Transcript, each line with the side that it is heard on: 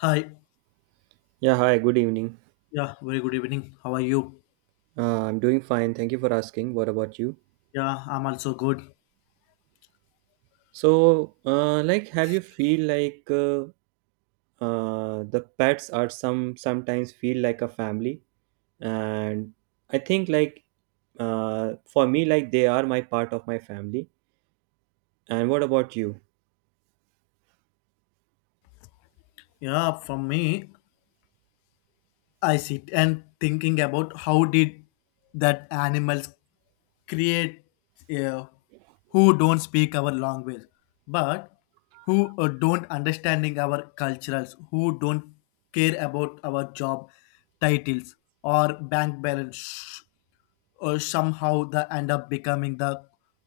left: Hi.
right: Yeah, hi, good evening.
left: Yeah, very good evening. How are you?
right: I'm doing fine. Thank you for asking. What about you?
left: Yeah, I'm also good.
right: Have you feel like the pets are sometimes feel like a family? And I think for me, like they are my part of my family. And what about you?
left: Yeah, from me, I sit and thinking about how did that animals create uh, who don't speak our language, but who don't understanding our culturals, who don't care about our job titles or bank balance, somehow they end up becoming the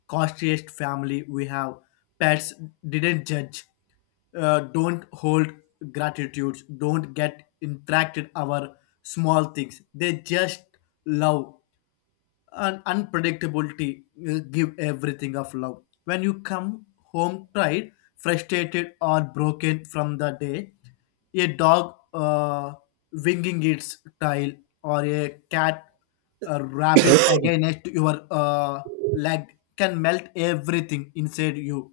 left: costliest family we have. Pets didn't judge, don't hold gratitudes, don't get interacted our small things. They just love and unpredictability give everything of love. When you come home tired, frustrated, or broken from the day, a dog winging its tail or a cat rubbing against your leg can melt everything inside you.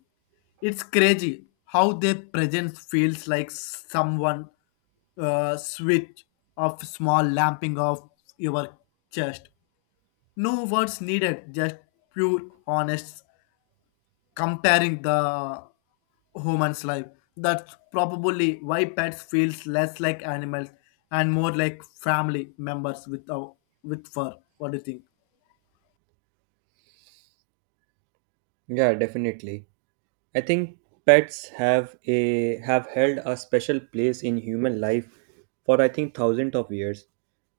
left: It's crazy how their presence feels like someone switch of small lamping of your chest, no words needed, just pure honest comparing the human's life. That's probably why pets feels less like animals and more like family members with our, with fur. What do you think?
right: Yeah, definitely. I think pets have held a special place in human life for, I think, thousands of years.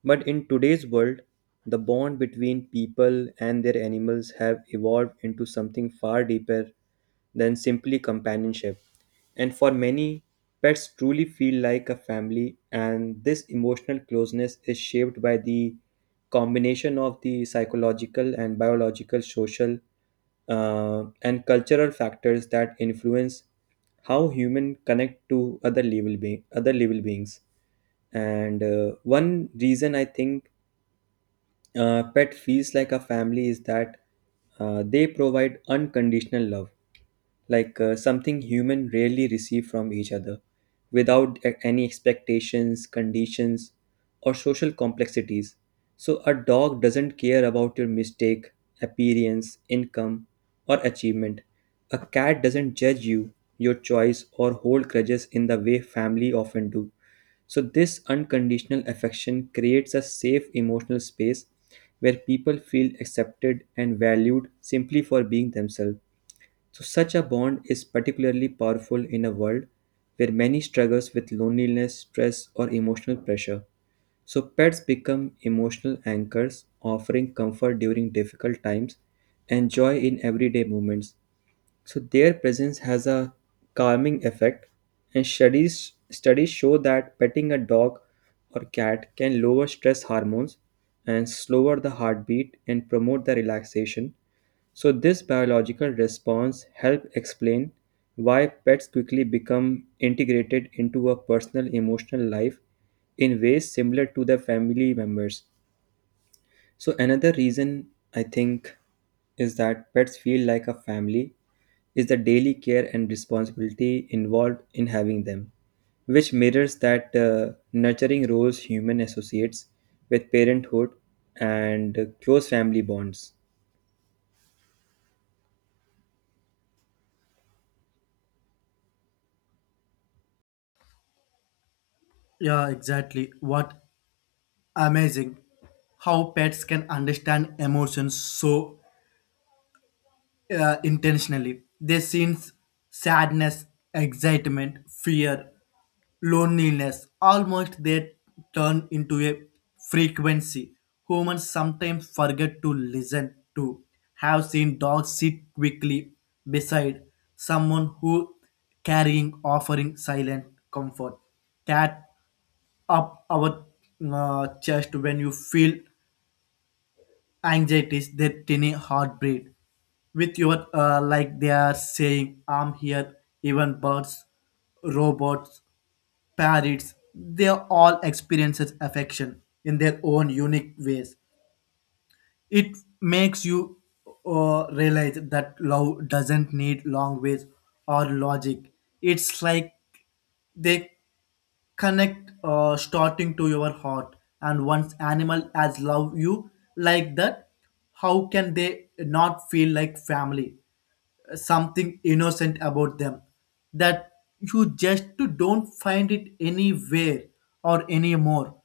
right: But in today's world, the bond between people and their animals have evolved into something far deeper than simply companionship. And for many, pets truly feel like a family, and this emotional closeness is shaped by the combination of the psychological and biological, social, and cultural factors that influence how humans connect to other other living beings. And one reason I think pet feels like a family is that they provide unconditional love, like something human rarely receive from each other without any expectations, conditions, or social complexities. So a dog doesn't care about your mistake, appearance, income, or achievement. A cat doesn't judge you, your choice, or hold grudges in the way family often do. So this unconditional affection creates a safe emotional space where people feel accepted and valued simply for being themselves. So, such a bond is particularly powerful in a world where many struggles with loneliness, stress, or emotional pressure. So, pets become emotional anchors, offering comfort during difficult times and joy in everyday moments. So their presence has a calming effect, and studies show that petting a dog or cat can lower stress hormones and slower the heartbeat and promote the relaxation. So this biological response help explain why pets quickly become integrated into a personal emotional life in ways similar to their family members. So, another reason I think is that pets feel like a family is the daily care and responsibility involved in having them, which mirrors that nurturing roles human associates with parenthood and close family bonds.
left: Yeah, exactly. What amazing how pets can understand emotions so intentionally. They sense sadness, excitement, fear, loneliness, almost they turn into a frequency humans sometimes forget to listen to. Have seen dogs sit quickly beside someone who carrying offering silent comfort, cat up our chest when you feel anxieties, their tiny heartbeat with your like they are saying I'm here. Even birds, robots, parrots, they all experiences affection in their own unique ways. It makes you realize that love doesn't need long ways or logic. It's like they connect starting to your heart, and once animal as love you like that, how can they not feel like family? Something innocent about them that you just don't find it anywhere or anymore.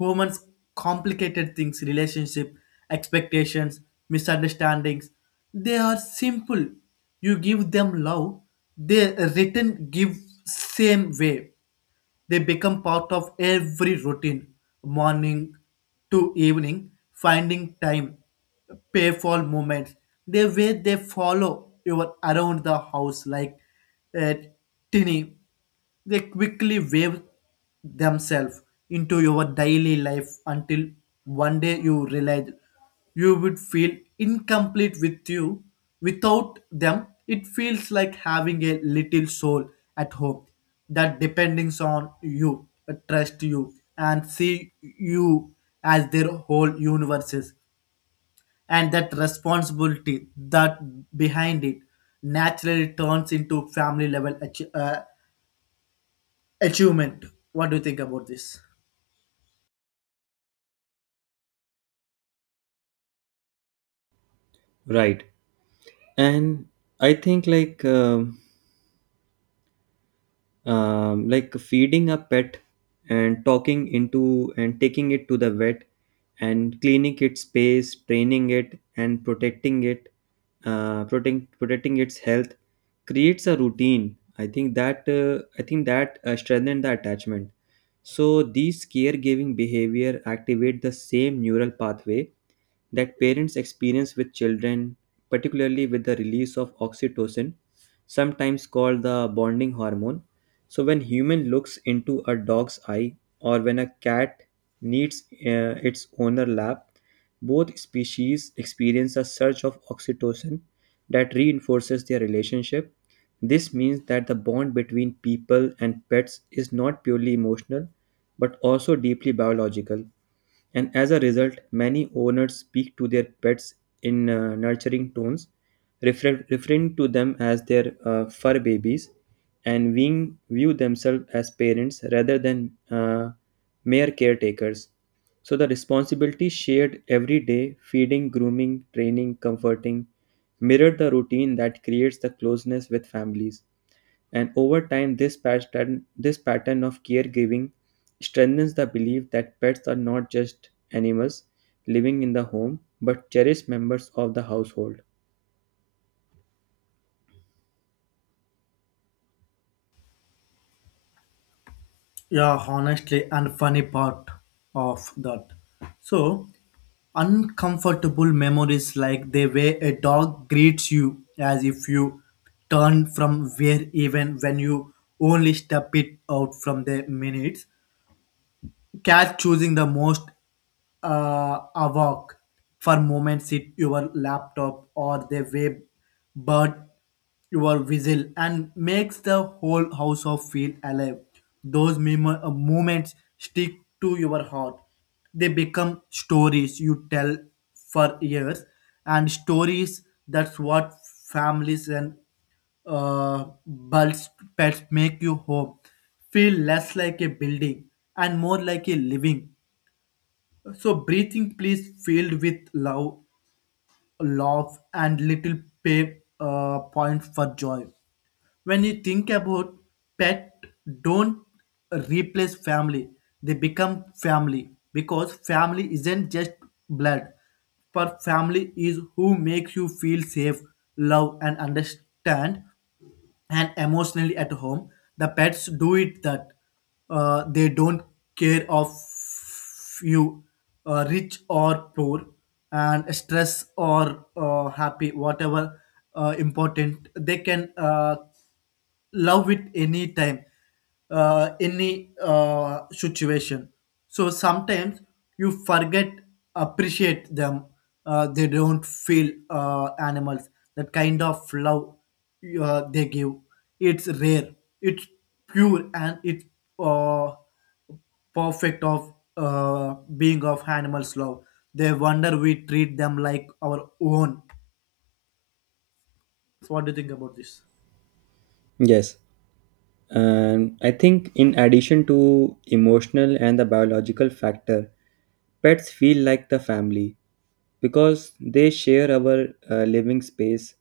left: Humans complicated things, relationship, expectations, misunderstandings. They are simple. You give them love, they return give same way. They become part of every routine, morning to evening, finding time, payful moments. The way they follow you around the house like a tinny, they quickly wave themselves into your daily life until one day you realize you would feel incomplete with you without them. It feels like having a little soul at home that depends on you, trust you, and see you as their whole universes, and that responsibility that behind it naturally turns into family level achievement. What do you think about this?
right: Right. And I think like feeding a pet and talking into and taking it to the vet and cleaning its space, training it, and protecting it, protecting its health, creates a routine, I think that strengthen the attachment. So these caregiving behavior activate the same neural pathway that parents experience with children, particularly with the release of oxytocin, sometimes called the bonding hormone. So when human looks into a dog's eye or when a cat needs its owner lap, both species experience a surge of oxytocin that reinforces their relationship. This means that the bond between people and pets is not purely emotional but also deeply biological. And as a result, many owners speak to their pets in nurturing tones, referring to them as their fur babies and view themselves as parents rather than mere caretakers. So the responsibility shared every day, feeding, grooming, training, comforting, mirrored the routine that creates the closeness with families. And over time, this pattern of caregiving strengthens the belief that pets are not just animals living in the home, but cherished members of the household.
left: Yeah, honestly, and funny part of that. So, uncomfortable memories like the way a dog greets you as if you turn from where even when you only step it out from the minutes, catch choosing the most awok for moments sit your laptop or the web, bird your whistle and makes the whole house of feel alive. Those memo moments stick to your heart. They become stories you tell for years, and stories that's what families and bulls pets make you home feel less like a building and more like a living. So breathing place filled with love, love and little pay point for joy. When you think about pet, don't replace family. They become family because family isn't just blood, but family is who makes you feel safe, love and understand and emotionally at home. The pets do it that they don't care of you rich or poor, and stress or happy, whatever important, they can love it any time, any situation. So sometimes you forget appreciate them, they don't feel animals. That kind of love they give, it's rare, it's pure, and it's uh, perfect of being of animals love. They wonder we treat them like our own. So what do you think about this?
right: Yes. And I think, in addition to emotional and the biological factor, pets feel like the family because they share our living space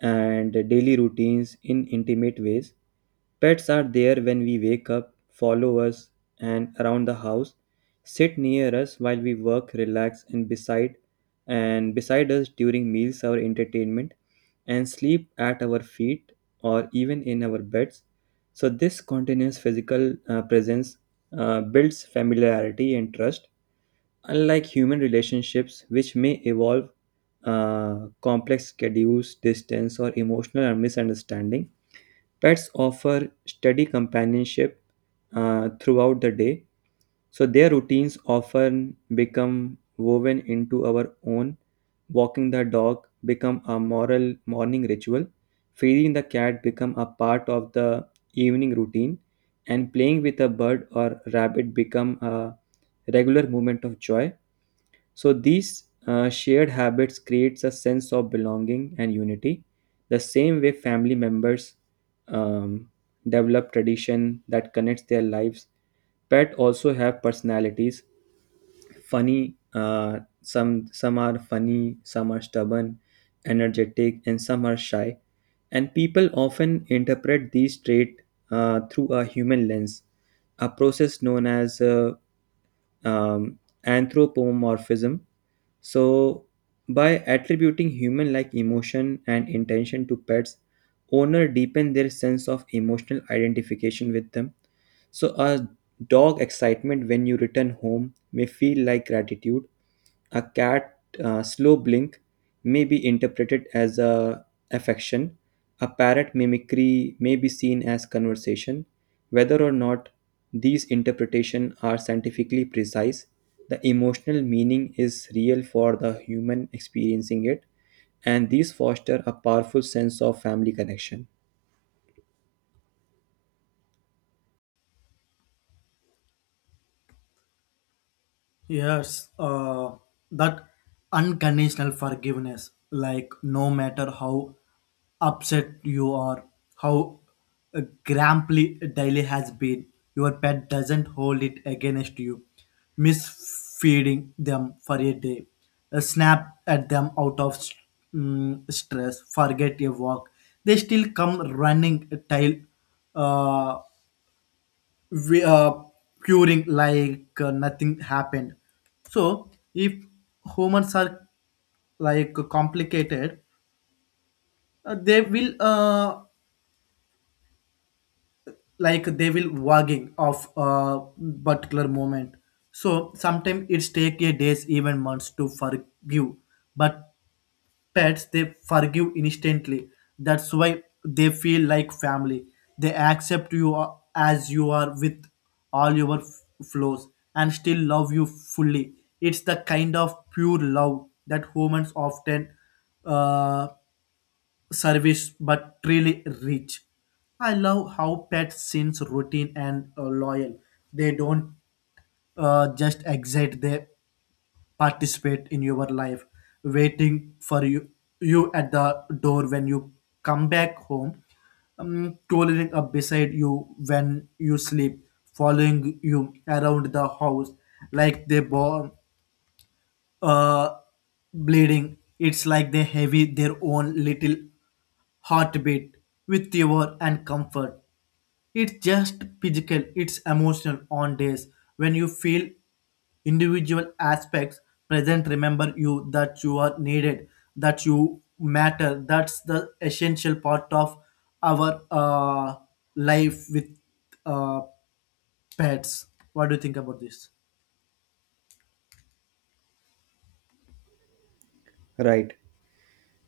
right: and daily routines in intimate ways. Pets are there when we wake up, follow us, and around the house, sit near us while we work, relax, and beside us during meals, our entertainment, and sleep at our feet or even in our beds. So this continuous physical presence builds familiarity and trust. Unlike human relationships, which may evolve complex schedules, distance, or emotional or misunderstanding, pets offer steady companionship throughout the day. So their routines often become woven into our own. Walking the dog become a moral morning ritual. Feeding the cat become a part of the evening routine, and playing with a bird or rabbit become a regular moment of joy. So these shared habits creates a sense of belonging and unity, the same way family members um, develop tradition that connects their lives. Pet also have personalities. Some some are funny, some are stubborn, energetic, and some are shy. And people often interpret these traits through a human lens, a process known as um, anthropomorphism. So, by attributing human like emotion and intention to pets, owner deepen their sense of emotional identification with them. So, a dog excitement when you return home may feel like gratitude. A cat slow blink may be interpreted as a affection. A parrot mimicry may be seen as conversation. Whether or not these interpretations are scientifically precise, the emotional meaning is real for the human experiencing it, and these foster a powerful sense of family connection.
left: Yes, that unconditional forgiveness, like no matter how upset you are, how grumpy daily has been, your pet doesn't hold it against you. Misfeeding them for a day, a snap at them out of stress, forget a walk. They still come running tail, uh, we curing like nothing happened. So if humans are like complicated, they will like they will wagging of a particular moment. So sometimes it's take a days even months to forgive, but pets, they forgive instantly. That's why they feel like family. They accept you as you are with all your flaws and still love you fully. It's the kind of pure love that humans often uh, service but really reach. I love how pets seems routine and loyal. They don't just exit. They participate in your life, waiting for you, you at the door when you come back home, crawling up beside you when you sleep, following you around the house like they born uh, bleeding. It's like they have their own little heartbeat with your and comfort. It's just physical, it's emotional on days when you feel individual aspects present, remember you that you are needed, that you matter. That's the essential part of our life with uh, pets. What do you think about this?
right: Right.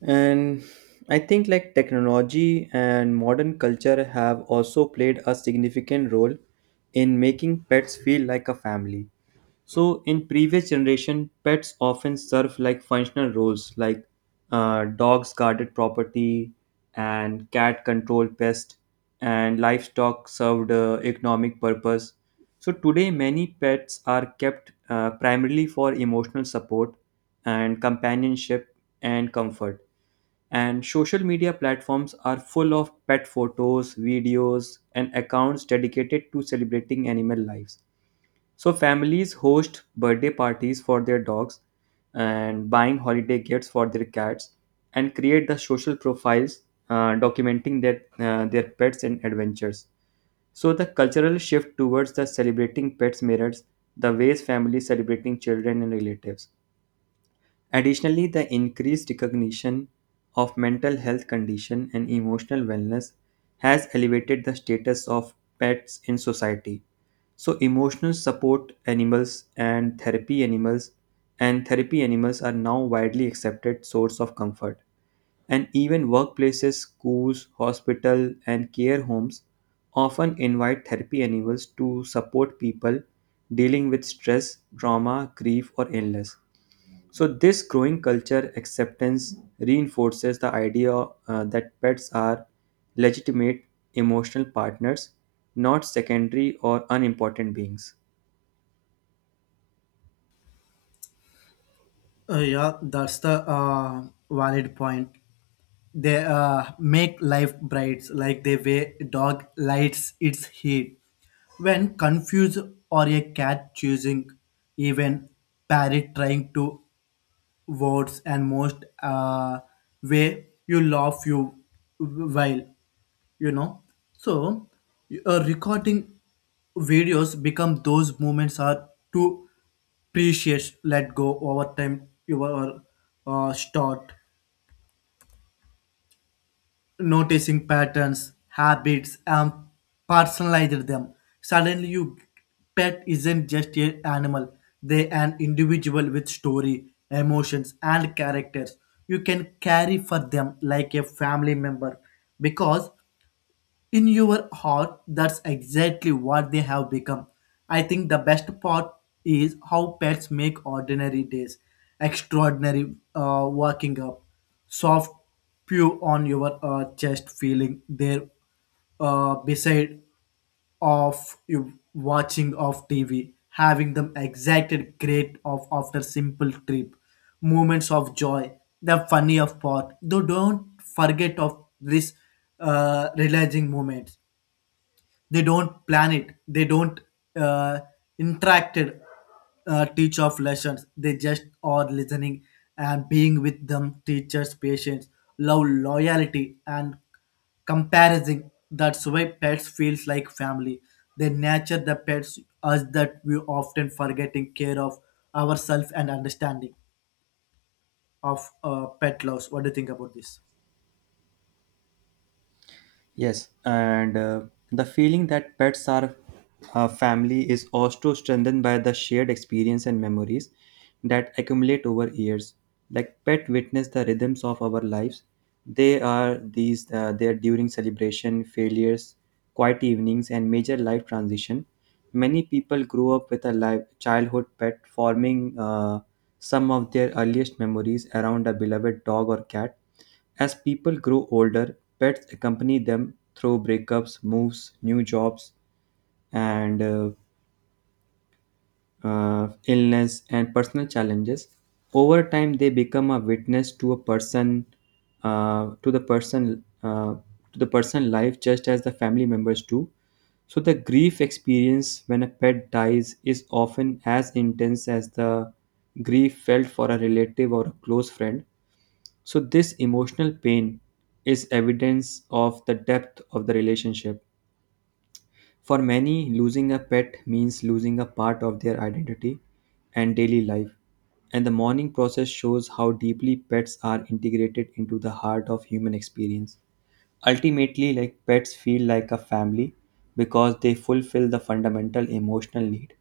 right: And I think like technology and modern culture have also played a significant role in making pets feel like a family. So in previous generation, pets often serve like functional roles like dogs guarded property and cat controlled pest, and livestock served economic purpose. So today, many pets are kept primarily for emotional support and companionship and comfort. And social media platforms are full of pet photos, videos, and accounts dedicated to celebrating animal lives. So families host birthday parties for their dogs and buying holiday gifts for their cats and create the social profiles documenting their pets and adventures. So the cultural shift towards the celebrating pets mirrors the ways families celebrating children and relatives. Additionally, the increased recognition of mental health condition and emotional wellness has elevated the status of pets in society. So emotional support animals and therapy animals are now widely accepted source of comfort, and even workplaces, schools, hospital, and care homes often invite therapy animals to support people dealing with stress, trauma, grief, or illness. So, this growing culture acceptance reinforces the idea that pets are legitimate emotional partners, not secondary or unimportant beings.
left: Yeah, that's the valid point. They make life bright like the way dog lights its heat. When confused, or a cat choosing, even parrot trying to words, and most way you laugh you while, you know, so recording videos become those moments are too precious let go. Over time you are start noticing patterns, habits, and personalize them. Suddenly you pet isn't just an animal, they an individual with story, emotions, and characters. You can carry for them like a family member, because in your heart that's exactly what they have become. I think the best part is how pets make ordinary days extraordinary. Waking up, soft pew on your chest, feeling there beside of you watching of TV, having them exacted great of after simple trip, moments of joy, the funny of part. Though don't forget of this realizing moment, they don't plan it, they don't uh, interacted teach of lessons. They just are listening, and being with them teachers patience, love, loyalty, and comparison. That's why pets feels like family. They nurture the pets as that we often forgetting care of ourselves and understanding of pet loss. What do you think about this?
right: Yes, and the feeling that pets are a family is also strengthened by the shared experience and memories that accumulate over years. Like pet witness the rhythms of our lives. They are these there during celebration, failures, quiet evenings, and major life transition. Many people grow up with a life, childhood pet, forming some of their earliest memories around a beloved dog or cat. As people grow older, pets accompany them through breakups, moves, new jobs, and illness, and personal challenges. Over time, they become a witness to a person, to the person, to the person life, just as the family members do. So the grief experience when a pet dies is often as intense as the grief felt for a relative or a close friend. So this emotional pain is evidence of the depth of the relationship. For many, losing a pet means losing a part of their identity and daily life, and the mourning process shows how deeply pets are integrated into the heart of human experience. Ultimately, like, pets feel like a family because they fulfill the fundamental emotional need,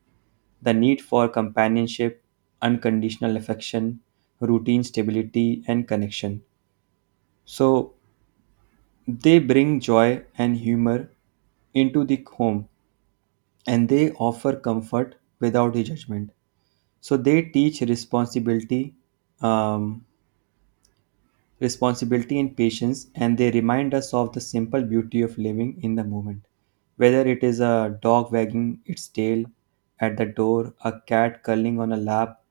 right: the need for companionship, unconditional affection, routine stability, and connection. So, they bring joy and humor into the home, and they offer comfort without the judgment. So they teach responsibility, um, responsibility and patience, and they remind us of the simple beauty of living in the moment. Whether it is a dog wagging its tail at the door, a cat curling on a lap,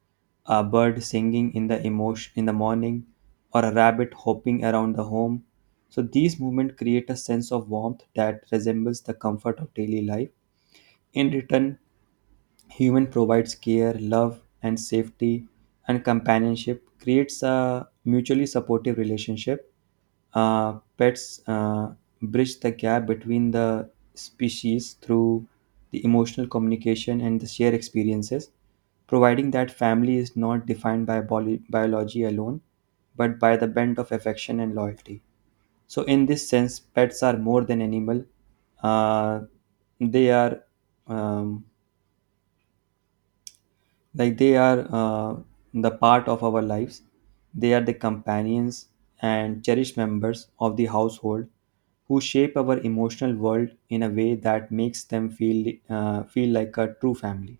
right: a bird singing in the emotion in the morning, or a rabbit hopping around the home. So these movements create a sense of warmth that resembles the comfort of daily life. In return, human provides care, love, and safety, and companionship creates a mutually supportive relationship. Pets bridge the gap between the species through the emotional communication and the shared experiences, providing that family is not defined by biology alone, but by the bent of affection and loyalty. So, in this sense, pets are more than animal. Uh, they are um, they are the part of our lives. They are the companions and cherished members of the household who shape our emotional world in a way that makes them feel feel like a true family.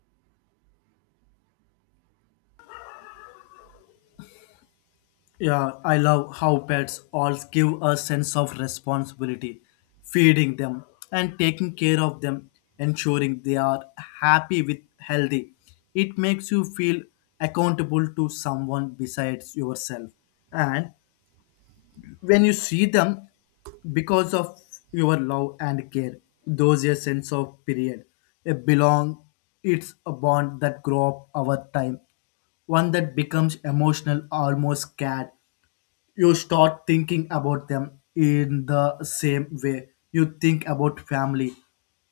left: Yeah, I love how pets all give a sense of responsibility, feeding them and taking care of them, ensuring they are happy with healthy. It makes you feel accountable to someone besides yourself. And when you see them because of your love and care, those a sense of period. A belong, it's a bond that grow up over time, one that becomes emotional, almost scared. You start thinking about them in the same way you think about family.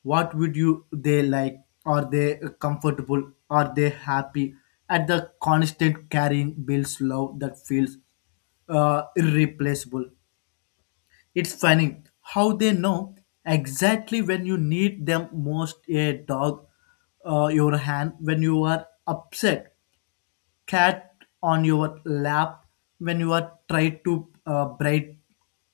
left: What would you they like? Are they comfortable? Are they happy? At the constant carrying bills love that feels irreplaceable. It's funny how they know exactly when you need them most, a dog your hand when you are upset, cat on your lap when you are try to bright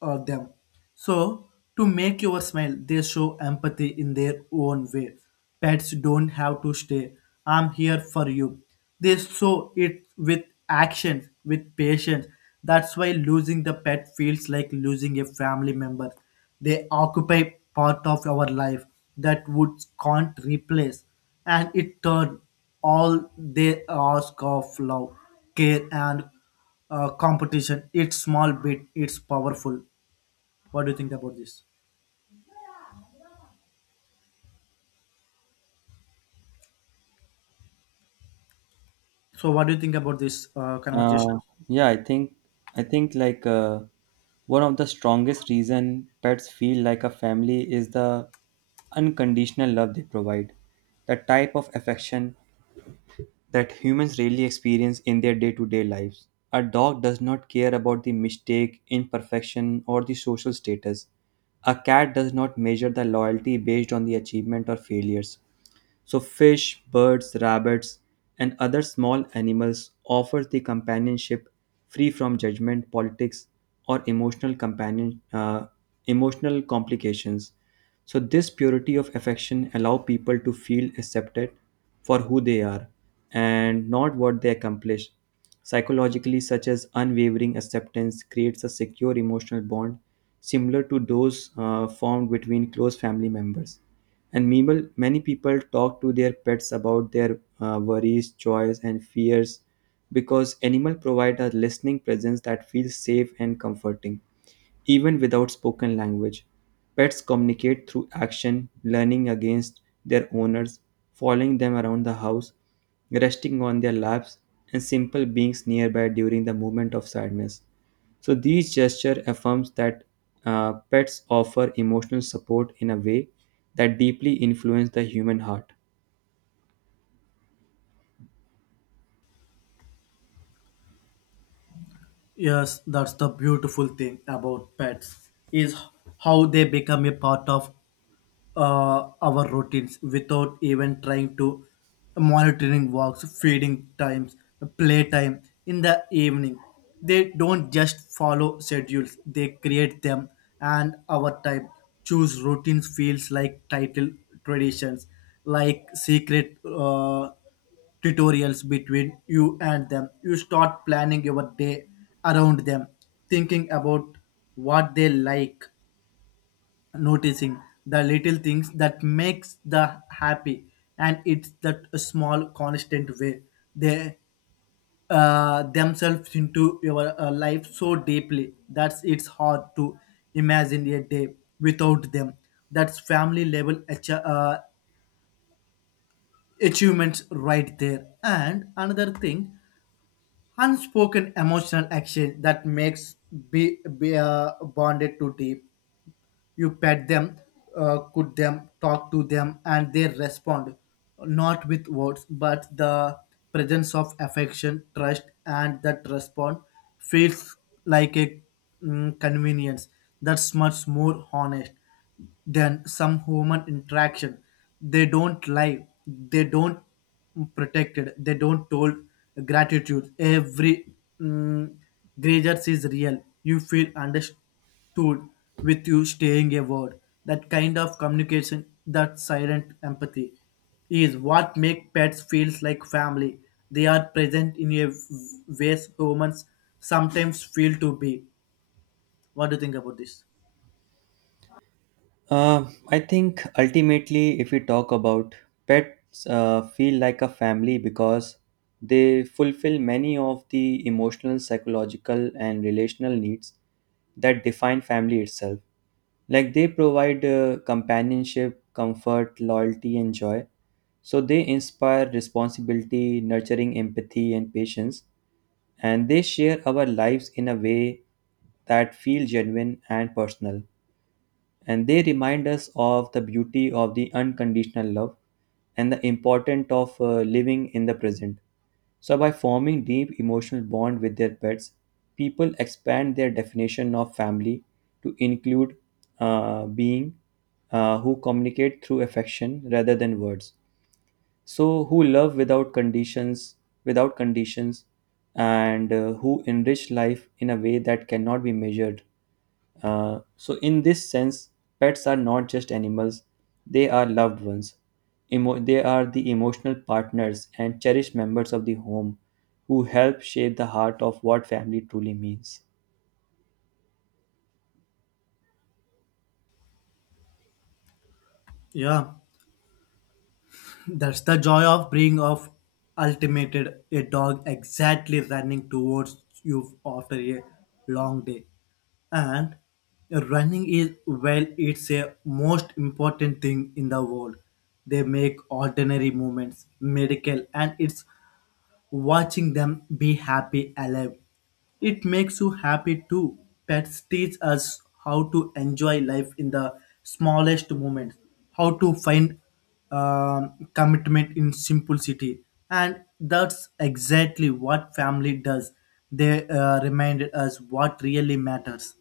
left: them. So to make your smile, they show empathy in their own way. Pets don't have to stay. I'm here for you. They show it with actions, with patience. That's why losing the pet feels like losing a family member. They occupy part of our life that woods can't replace. And it turned all they ask of love, care, and competition. It's small bit, it's powerful. What do you think about this? So, what do you think about this conversation?
right: Uh, yeah i think i think like uh, one of the strongest reason pets feel like a family is the unconditional love they provide, the type of affection that humans rarely experience in their day to day lives. A dog does not care about the mistake, imperfection, or the social status. A cat does not measure the loyalty based on the achievement or failures. So fish, birds, rabbits, and other small animals offer the companionship free from judgment, politics, or emotional complications. So this purity of affection allow people to feel accepted for who they are and not what they accomplish. Psychologically, such as unwavering acceptance creates a secure emotional bond similar to those formed between close family members. And meanwhile, many people talk to their pets about their worries, joys, and fears because animals provide a listening presence that feels safe and comforting. Even without spoken language, pets communicate through action, learning against their owners, following them around the house, resting on their laps, and simple beings nearby during the moment of sadness. So these gesture affirms that pets offer emotional support in a way that deeply influence the human heart.
left: Yes, that's the beautiful thing about pets is how they become a part of our routines without even trying to monitoring walks, feeding times, playtime in the evening. They don't just follow schedules, they create them, and our time choose routines feels like title traditions, like secret tutorials between you and them. You start planning your day around them, thinking about what they like, noticing the little things that makes the happy. And it's that small constant way they themselves into your life so deeply that it's hard to imagine a day without them. That's family level achievements right there. And another thing, unspoken emotional action that makes be bonded to deep. You pet them, cook them, talk to them, and they respond, not with words, but the presence of affection, trust, and that response feels like a convenience that's much more honest than some human interaction. They don't lie, they don't protect it, they don't told gratitude. Every mm, grievance is real. You feel understood toured with you staying a word. That kind of communication, that silent empathy, is what make pets feels like family. They are present in a ways humans sometimes feel to be. What do you think about this?
right: Uh, I think ultimately, if we talk about pets, feel like a family because they fulfill many of the emotional, psychological, and relational needs that define family itself. Like they provide companionship, comfort, loyalty, and joy. So they inspire responsibility, nurturing empathy, and patience. And they share our lives in a way that feel genuine and personal, and they remind us of the beauty of the unconditional love and the importance of living in the present. So, by forming deep emotional bond with their pets, people expand their definition of family to include being who communicate through affection rather than words, so who love without conditions, and who enrich life in a way that cannot be measured. So in this sense, pets are not just animals, they are loved ones. They are the emotional partners and cherished members of the home who help shape the heart of what family truly means.
left: Yeah. That's the joy of being of ultimated, a dog exactly running towards you after a long day. And running is well, it's a most important thing in the world. They make ordinary movements medical, and it's watching them be happy alive. It makes you happy too. Pets teach us how to enjoy life in the smallest moments, how to find commitment in simplicity, and that's exactly what family does. They remind us what really matters.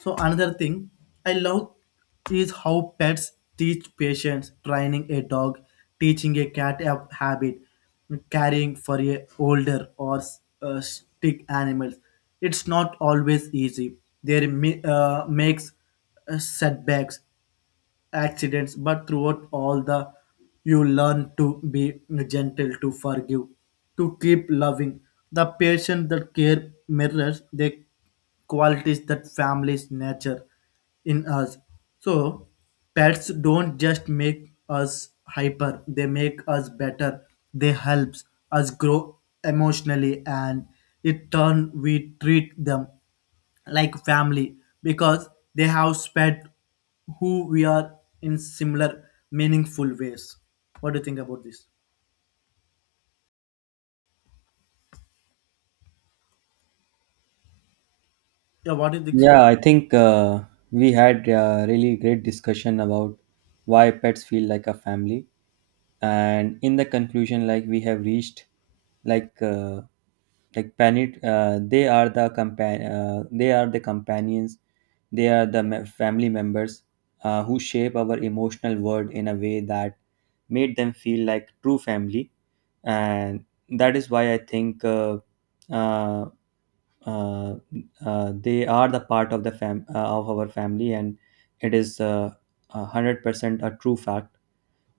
left: So another thing I love is how pets teach patience, training a dog, teaching a cat a habit, caring for a older or sick animals. It's not always easy. There makes setbacks, accidents, but throughout all the, you learn to be gentle, to forgive, to keep loving. The patient that care mirrors the qualities that families nature in us. So pets don't just make us hyper, they make us better. They helps us grow emotionally, and it turn we treat them like family, because they have spread who we are in similar meaningful ways. What do you think about this? Yeah, what is this?
right: Yeah I think We had a really great discussion about why pets feel like a family, and in the conclusion, like, we have reached like uh, like planet they are the they are the companions, they are the family members who shape our emotional world in a way that made them feel like true family. And that is why I think uh, uh, they are the part of the fam of our family, and it is a 100% a true fact.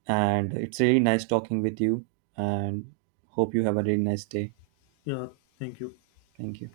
right: And it's really nice talking with you. And hope you have a really nice day.
left: Yeah, thank you.
right: Thank you.